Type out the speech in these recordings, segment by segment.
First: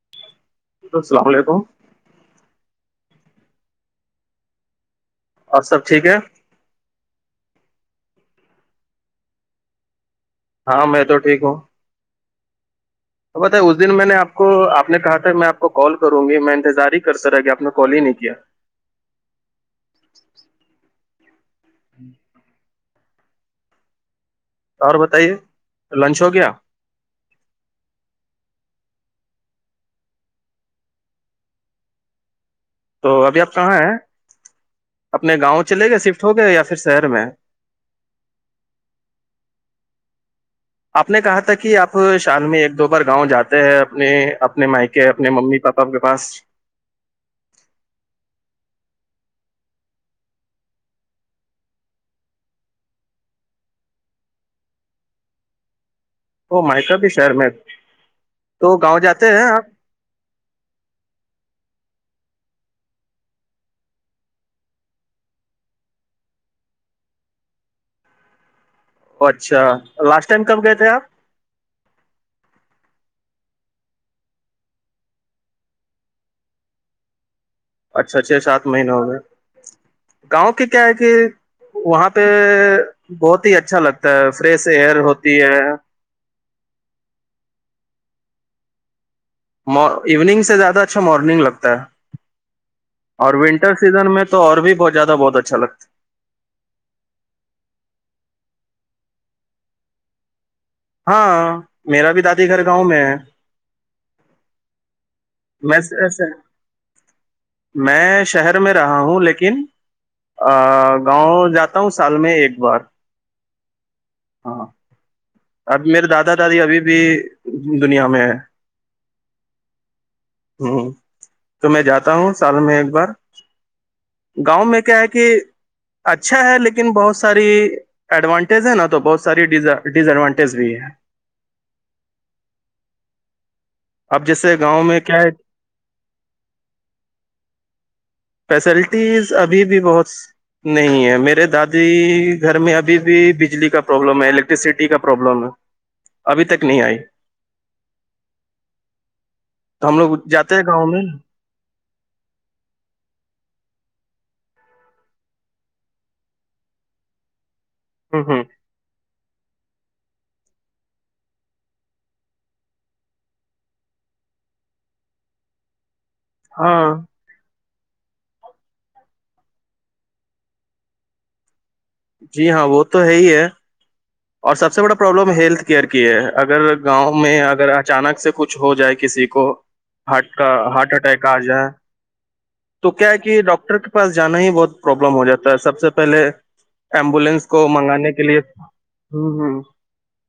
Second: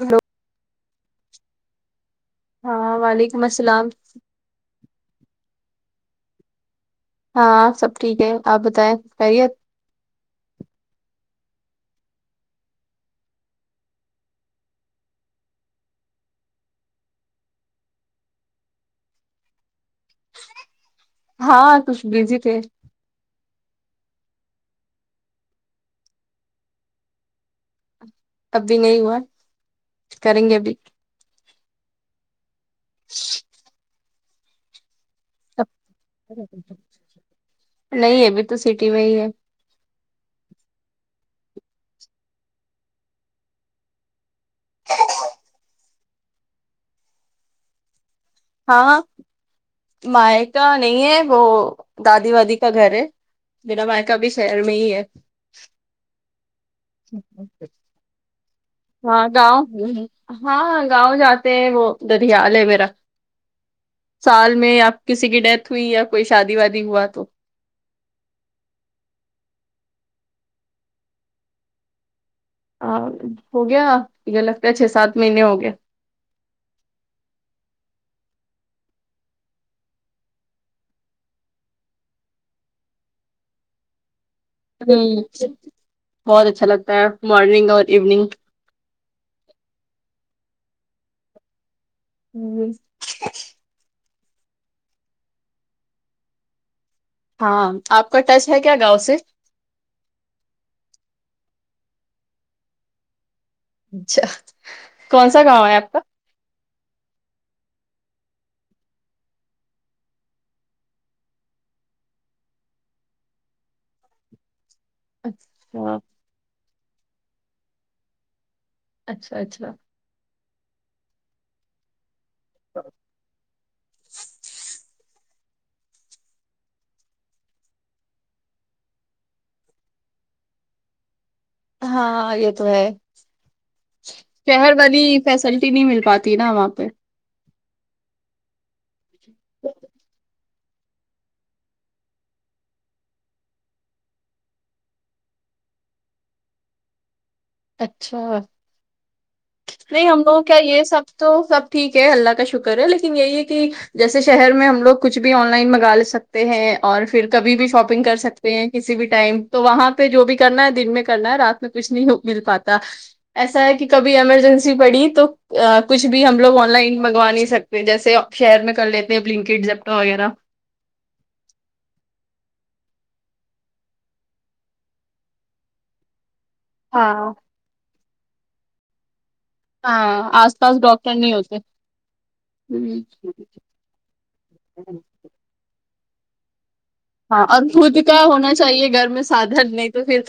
ہاں ل السلام علیکم ہاں وعلیکم السلام اور سب ٹھیک ہے ہاں سب ٹھیک ہے آپ بتائیں خیریے ہاں میں تو ٹھیک ہوں تو بت اس دن میں نے آپ کو آپ نے کہا تھا میں آپ کو کال کروں گی میں انتظار ہی کر س رہا کہ آپ نے کال ہی نہیں کیا ہاں کچھ بزی تھے اور بتائیے لنچ ہو گیا اب بھی نہیں ہوا کریں گے ابھی تو ابھی آپ کہاں ہیں اپنے گاؤں چلے گئے شفٹ ہو گئے یا پھر شہر میں نہیں ا بھی تو سٹی میں ہی ہے آپ نے کہا تھا کہ آپ شال میں ایک دو بار گاؤں جاتے ہیں اپنے اپنے مائ کے اپنے ممی پاپا آپ کے پاس ہاں مائ کا نہیں ہے وہ دادی وادی کا گھر ہے دین بائکہ بھیھی شہر میں ہی ہے وہ مائیک بھی شہر میں تو گاؤں جاتے ہیں آپ ہاںاں گاؤں جاتے ہیں وہ دریال ہے میرا سال میں آپ کسی کی ڈیتھ ہوئی یا کوئی شادی وادی ہوا تو اچھا لاسٹ ٹائم کب گئے تھے آپ ہاں ہو گیا یہ لگتا ہے چھ سات مہینے ہو گیا اچھا چھ سات مہیننے ہو گئے گاؤں کی کیا ہے کہ وہاں پہ بہت ہی اچھا لگتا فریش ایئر ہوتی ہے بہت اچھا لگتا ہے مارننگ اور ایوننگ ایوننگ سے زیادہ اچھا مارننگ لگتا ہے جی اور ونٹر سیزن میں تو اور بھی بت زیادہ بہت اچھا لگتا ہے ہاں آپ کا ٹچ ہے کیا گاؤں سے ہاں میرا بھی دادی گھر گاؤں میں ہے اچھا کون سا گاؤ ہے میں آپ کا میں شہر میں رہا ہوں لیکن ا گاؤں جاتا ہوں سال میں ایک بار ہاں اب اچھا میرے دادا دادی ابھی بھی دنیا میں ہے اچھا اچھا ہوں تو میں جاتا ہوں سال میں ایک بار گاؤں میں کیا ہے کہ اچھا ہے لیکن بہت ساری ایڈوانٹیج ہے نا تو بہت ساری ڈس ایڈوانٹی بھی ہے ہاں یہ تو ہے اب جیسے شہر گاؤں میں بنی کیا ہے فیسلٹی نہیں مل پاتی نا وہاں پہ فیسلٹیز ابھی بھی بہت نہیں ہے میرے دادی گھر میں ابھی بھی بجلی کا پربلم ہے الیکٹرسٹی کا پروبلم ہے ابھی تک نہیں آئی اچھا تو نہیں لوگ ہم لوگوں جاتے کیا ہیں یہ گاؤں میں سب تو سب ٹھیک ہے اللہ کا شکر ہے لیکن یہی ہے کہ جیسے شہر میں ہم لوگ کچھ بھی آن لائن منگا سکتے ہیں اور پھر کبھی بھی شاپگ نگ کر ہ ہ سکتے ہیں کسی بھی ٹائم تو وہاں پہ جو بھی کرنا ہے دن میں کرنا ہے رات میں کچھ نہیں ہو مل پاتا ایسا ہے کہ کبھی ایمرجنسی پڑی تو کچھ بھی ہم لوگ آن ہاں لائن منگا نہیں سکتے جیسےپ شہئر میں کر لیتے اپ لنکٹ جپٹا وغیرہ جی ہاں وہ تو ہے ہی ہے اور سب سے بڑا پرابلم ہیلتھ کیئر کی ہے اگر گاؤں ہاں میں اگر اچانک سے کچھ ہو جائے کسی کو ہاں ہارٹ کا آس پاس ہارٹ ڈاکٹر اٹیک نہیں آ ہوتے جائے تو ہوں، کیا ہے کہ ڈاکٹر کے پاس جانا ہی بہت پروابلم ہو جاتا ہے سب سے پہلے ہاں ایمبولینس اور کو دود منگانے کے کا لیے ہونا چاہیے گھر میں سے ہوں ہوں سادن نہیں تو پھر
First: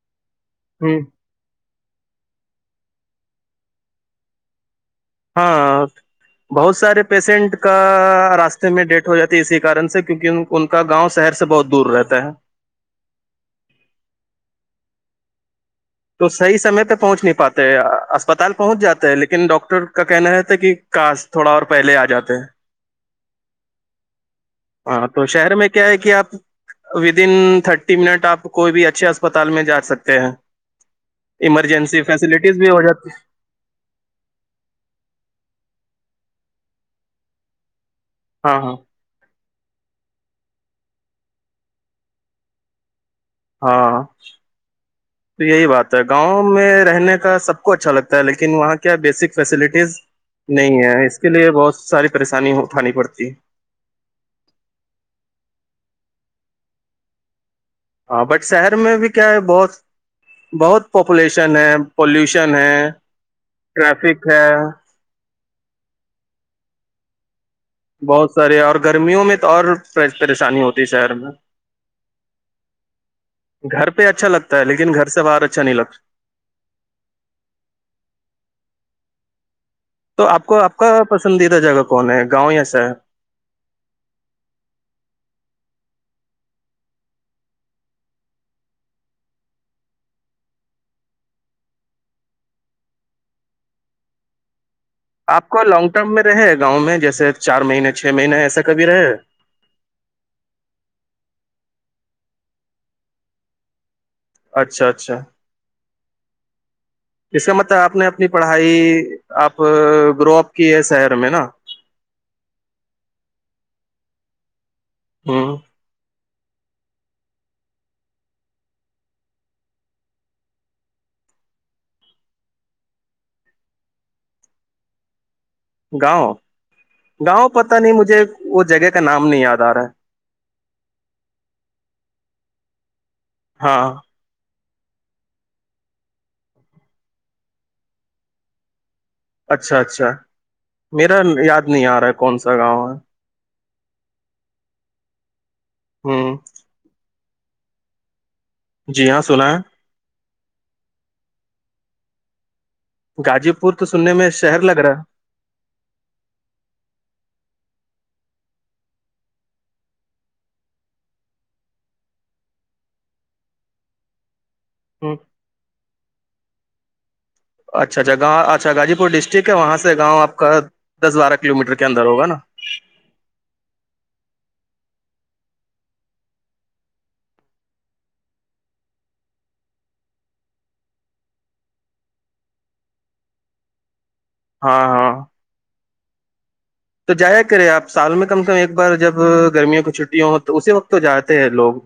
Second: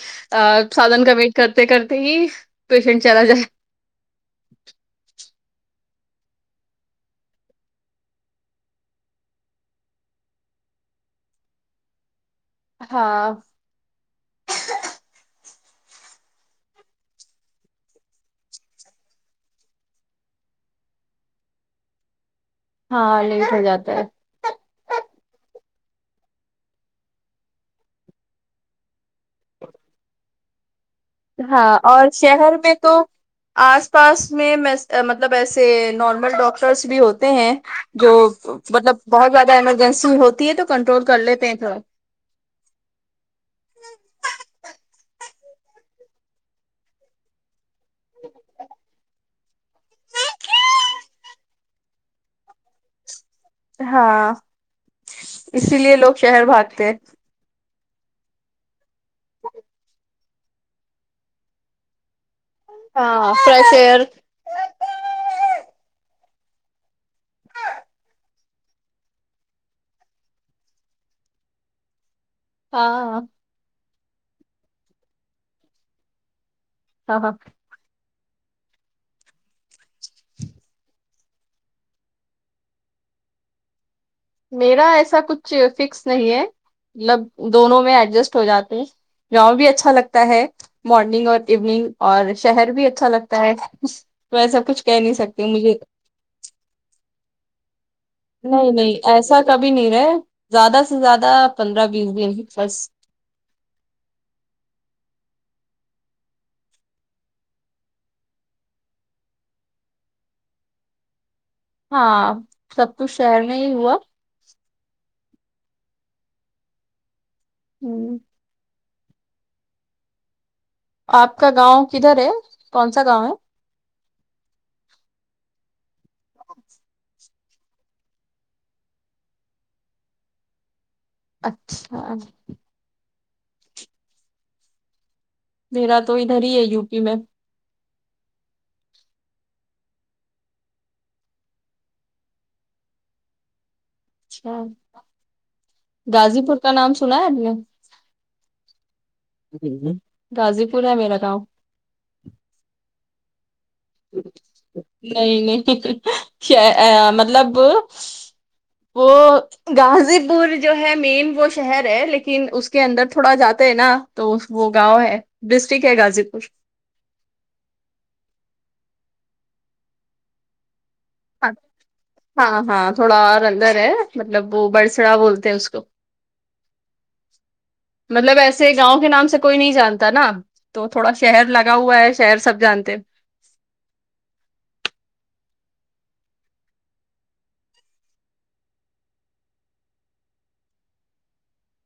ہوں سادن کا ویٹ کرتے کرتے ہی پیشنٹ چلا جائے ہاں بہت سارے پیشنٹ کا راستے میں ڈیھ ہو جاتی ہے اسی کن سے کیونکہ ان ان کا گاؤں شہر سے بہت دور رہتا ہے ہاں تو صحی سمے پہ پہنچ نہیں پاتے ہیں اسپتال پہنچ جاتے ہیں لیکن ڈاکٹر کا کہنا ہے تھا کہ کاس تھوڑا اور پہلے آ جاتے ہیں ہاں لیٹ ہو جاتا ہے ہاں تو شہر میں کیا ہے کہ آپ ودن تھرٹی منٹ آپ کوئی بھی اچھے اسپتال میں جا سکتے ہیں ہاں اور ایمرجنسی شہر فیسلٹیز بھی میں ہو تو جاتی آس پاس میں مطلب ایسے نارمل ڈاکٹرس بھی ہوتے ہیں جو ہاں ہاں مطلب بہت زیادہ ایمرجنسی ہوتی ہے تو کنٹرول کر لیتے ہیں تھوڑا ہاں تو یہی بات ہے گاؤں میں رہنے کا سب کو اچھا لگتا ہے لیکن وہاں کیا بیسک فیسلٹیز نہیں ہے اس کے لیے بہت ساری پریشانی اٹھانی پڑتی ہے ہاں اسی لیے لوگ شہر بھاگتے ہیں ہاں بٹ شہر میں بھی کیا ہے بہت بہت پاپولیشن ہے پولوشن ہے ہاں فریش ایئر ٹریافک ہے بہت سارے اور گرمیوں میں تو اور پریشانی ہوتی ہے شہر میں ہاں گھر پہ اچھا لگتا ہے لیکن گھر سے باہر اچھا نہیں لگتا ہاں ہاں تو آپ کو آپ کا پسندیدہ جگہ کون ہے گاؤں یا شہر ہے میرا ایسا کچھ فکس نہیں ہے مطلب دونوں میں ایڈجسٹ ہو جاتے ہیں گاؤں بھی اچھا لگتا ہے مارننگ اور ایوننگ اور شہر بھی اچھا لگتا ہے ویسا کچھ کہہ نہیں آپ سکتی کو مجھے لانگ ٹرم میں رہے گاؤں میں جیسے چار مہینے چھ مہینے ایسا نہیں کبھی نہیں رہے ایسا کبھی نہیں رہے زیادہ سے زیادہ پندرہ بیس دن ہی فرس اچھا اچھا [inaudible] اس کا مطلب آپ نے اپنی پڑھائی آپ ڈرپ کی ہے شہر میں نا ہاں سب کچھ شہر میں ہی ہوا ہوں ہوں آپ کا گاؤں کدھر ہے کون سا گاؤں ہے گاؤں گاؤں پتہ نہیں مجھے وہ جگہ کا نام نہیں یاد آ رہا ہے اچھا ہاں میرا تو ادھر ہی ہے یو پی میں اچھا اچھا میرا یاد نہیں آ رہا ہے کون سا گاؤں ہے اچھا ہوں غازی پور کا نام سنا ہے آپ نے جی ہاں سنا ہے غازی پور ہے میرا گاؤ غازی پور تو سننے میں شہر لگ رہا ہے نہیں نہیں مطلب وہ غازی پور جو ہے مین وہ شہر ہے لیکن اس کے اندر تھوڑا جاتے ہے نا تو وہ گاؤں ہے ڈسٹرکٹ ہے غازی پور اچھا اچھا اچھا غازی پور ڈسٹرکٹ ہے وہاں سے گاؤں آپ کا دس بارہ کلو میٹر کے اندر ہوگا نا ہاں ہاں تھوڑا اور اندر ہے مطلب وہ بڑسڑا بولتے ہیں اس کو مطلب ایسے گاؤں کے نام سے کوئی نہیں جانتا نا تو تھوڑا شہر لگا ہوا ہے شہر سب جانتے ہاں ہاں تو جایا کرے آپ سال میں کم سے کم ایک بار جب گرمیوں کی چھٹٹییا ہو تو اسی وقت تو جاتے ہیں لوگ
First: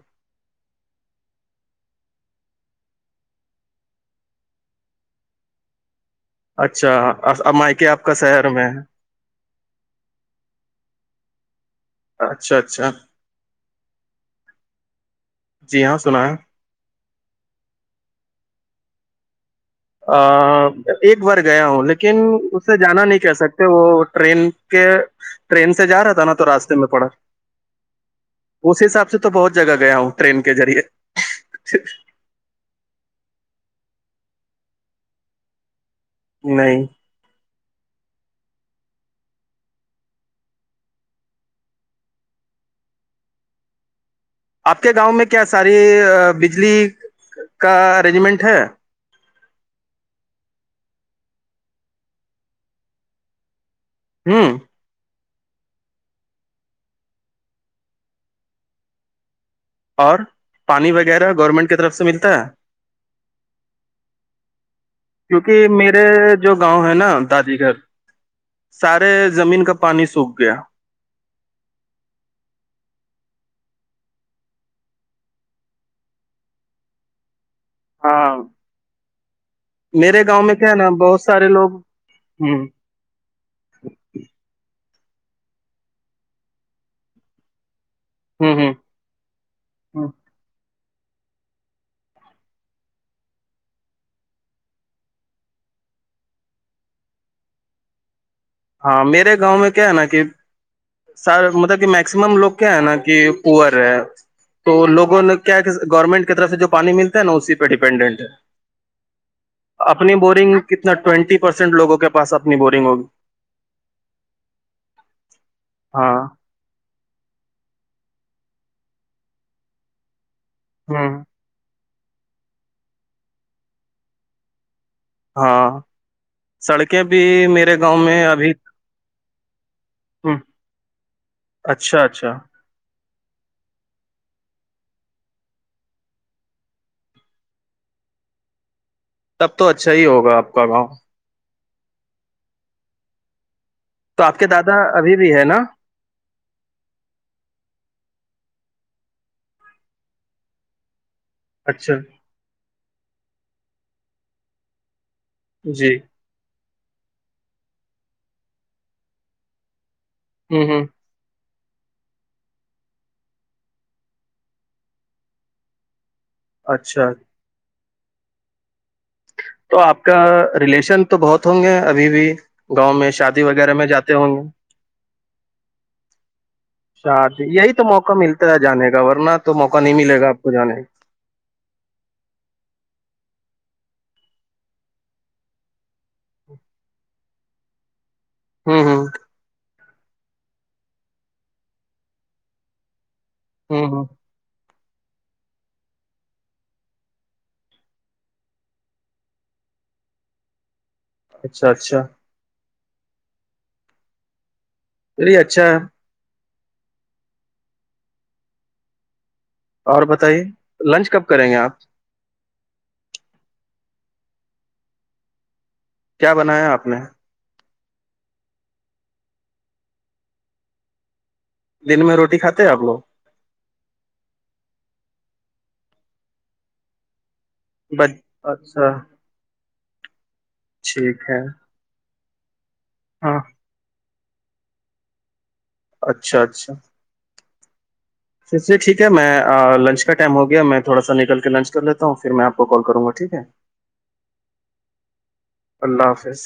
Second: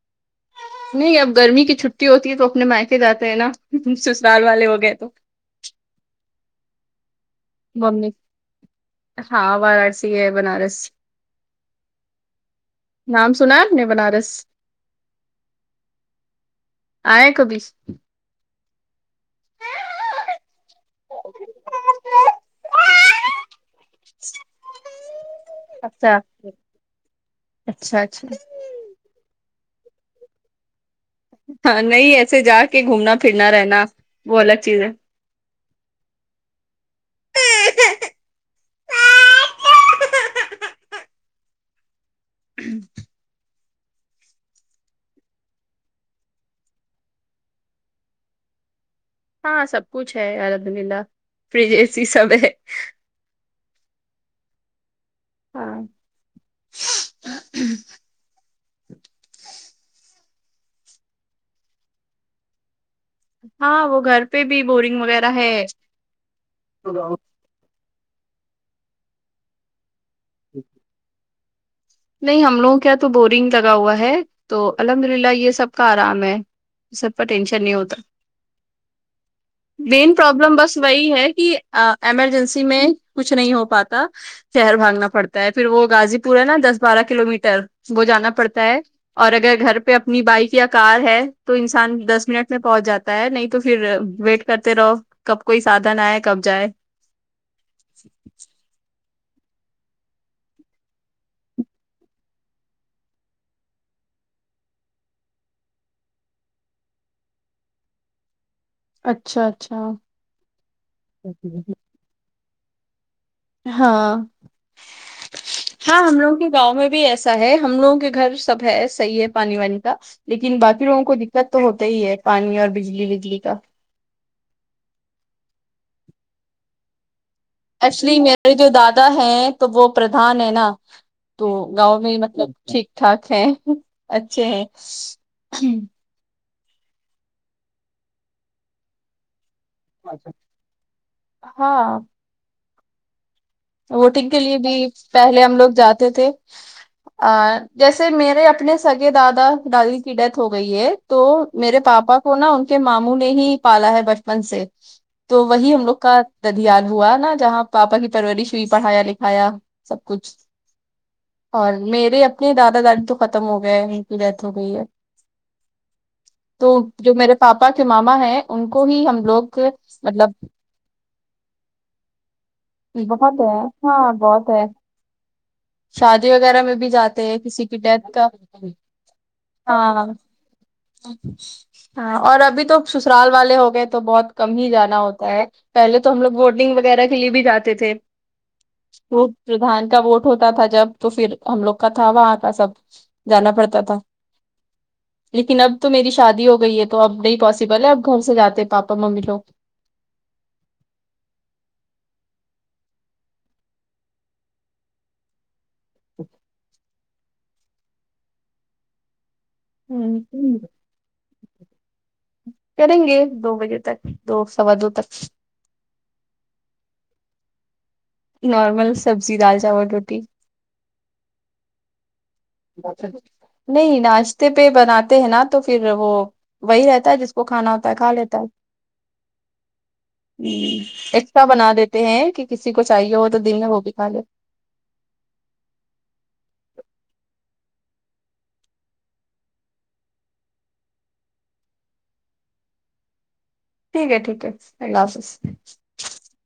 نہیں اب گرمی کی چھٹی ہوتی ہے تو اپنے مائکے جاتے ہیں نا سسرال والے ہو گئے تو اچھا اب مائکے آپ کا شہر میں ہے ہاں وارانسی ہے بنارس اچھا اچھا نام سنا ہے اپ نے بنارس جی ہاں سنا ہے آئے کبھی [inaudible] ایک بار گیا ہوں لیکن اس سے جانا نہیں کہ سکتے وہ ٹرین کے ٹرین سے جا رہا اچھا تھا نا تو راستے میں پڑا اچھا اچھا اس حساب سے تو بہت جگہ گیا ہوں ٹرین کے ذریعے ہاں نہیں ایسے جا کے گھومنا پھرنا رہنا وہ الگ چیز ہے نہیں آپ کے گاؤں میں کیا ساری بجلی کا ارینجمنٹ ہے ہاں سب کچھ ہے الحمد للہ فریجز ہی سب ہے ہوں ہاں اور پانی وغیرہ گورنمنٹ کی طرف سے ملتا ہے ہاں وہ گھر پہ بھی بورنگ وغیرہ ہے کیونکہ میرے جو گاؤں ہے نا نہیں دادی گگر سارے زمین کا پانی سوکھ گیا نہیں ہم لوگوں کیا تو بورنگ لگا ہوا ہے تو الحمد للہ یہ سب کا آرام ہے اس سب پ ٹینشن نہیں ہوتا ہاں مین میرے گاؤں میں پرابلم کیا بس نا وہی بہت ہے سارے کہ لوگ ہوں ایمرجنسی میں کچھ نہیں ہو پاتا شہر بھاگنا پڑتا ہے پھر وہ غازی پور ہے نا دس بارہ کلو میٹر وہ جانا ہوں پڑتا ہوں ہے اور اگر گھر پہ ہوں اپنی بائک یا کار ہے تو انسان دس منٹ میں پہنچ جاتا ہے نہیں تو پھر ویٹ کرتے رہو کب کوئی سادھن آئے کب جائے ٹھیک ہاں میرے گاؤں میں کیا ہے نا کہ سر مطلب کہ میکسیمم لوگ کیا ہے نا کہ پور ہے تو لوگوں نے کیا گورنمنٹ کی طرف سے جو پانی ملتا ہے نا اسی پہ ڈیپینڈنٹ ہے اچھا اچھا اپنی بورنگ کتنا ٹوینٹی پرسینٹ لوگوں کے پاس اپنی بورنگ ہوگی ہاں ہاں ہم لوگوں کے گاؤں میں بھی ایسا ہے ہم لوگوں کے گھر سب ہے صحیح ہے پانی وانی کا لیکن باقی لوگوں کو ہوں دکھ تو ہوتا ہی ہے پانی اور بجلی بجلی کا ہاں سڑکیں بھی میر ایکچولی میرے جو دادا ہیں تو وہ ہوں، پردھان ہے نا تو گاؤں اچھا میں اچھا مطلب ٹھیک ٹھاک ہے اچھے ہیں تب تو اچھا ہی ہوگا آپ کا گاؤں ہاں تو ووٹنگ کے آپ لیے بھی دادا ابھی بھی پہلے ہے ہم نا لوگ جاتے تھے ا جیسے میرے اپنے سگے دادا دادی کی ڈیتھ ہو گئی ہے تو میرے اچھا پاپا کو نا ان کے ماموں نے ہی پالا ہے بچپن سے تو وہی ہم لوگ جی کا ددیال ہوا نا جہاں پاپا کی پرورش ہوئی پڑھایا لکھایا سب کچھ ہوں ہوں اور میرے اپنے دادا دادی تو ختم ہو گئے ان کی ڈیتھ ہو گئی ہے تو اچھا جو میرے پاپا کے ماما ہیں ان کو ہی ہم لوگ تو آپ کا مطلب ریلیشن تو بہت ہوں گے ابھی بھی گاؤں میں بہت شادی ہے وغیرہ میں ہاں جاتے ہوں گے بہت ہے شادی وغیرہ میں بھی جاتے ہیں شادی کسی یہی کی تو ڈیتھ موقع کا ملتا ہے جانے کا ورنہ تو موقع نہیں ہاں ملے گا آپ کو جانے ہاں اور ابھی تو سسرال والے ہو گئے تو بہت کم ہی جانا ہوتا ہے پہلے تو ہم لوگ بوٹنگ وغیرہ کے لیے بھی جاتے تھے کا ہوں ہوں تو پرھان کا ووٹ ہوتا تھا جب تو پھر ہم لوگ کا تھا وہاں کا سب جانا پڑتا ہوں تھا ہوں لیکن اب تو میری شادی ہو گئی ہے تو اب نہیں پاسبل ہے اب گھر سے جاتے پاپا ممی لوگ اچھا اچھا تی اچھا اچھا اور بتائیے ہ لنچ کب کریں گے آپ کریں گے دو بجے تک دو سوا دو تک کیا بنایا آپ نے نارمل سبزی دال چاول روٹی دن میں روٹی کھاتے ہیں آپ ب لوگ نہیں ناشتے پہ بناتے ہیں نا تو پھر وہ وہی رہتا ہے جس وہ کو کھانا ہوتا ہے کھا بچ لیتا ہے اچھا ٹھیک ہے ایکسٹرا بنا دیتے ہیں کہ کسی کو چاہیے ہو تو ہاں دن میں وہ بھی کھا لے اچھا اچھا پے ٹھیک ہے میں لنچ کا ٹائم ہو گیا میں تھوڑا سا نکل کے لنچ کر لیتا ہوں پھر میں آپ کو کال کروں گا ٹھیک ہے ٹھیک ہے ٹھیک ہے اللہ حافظ اللہ حافظ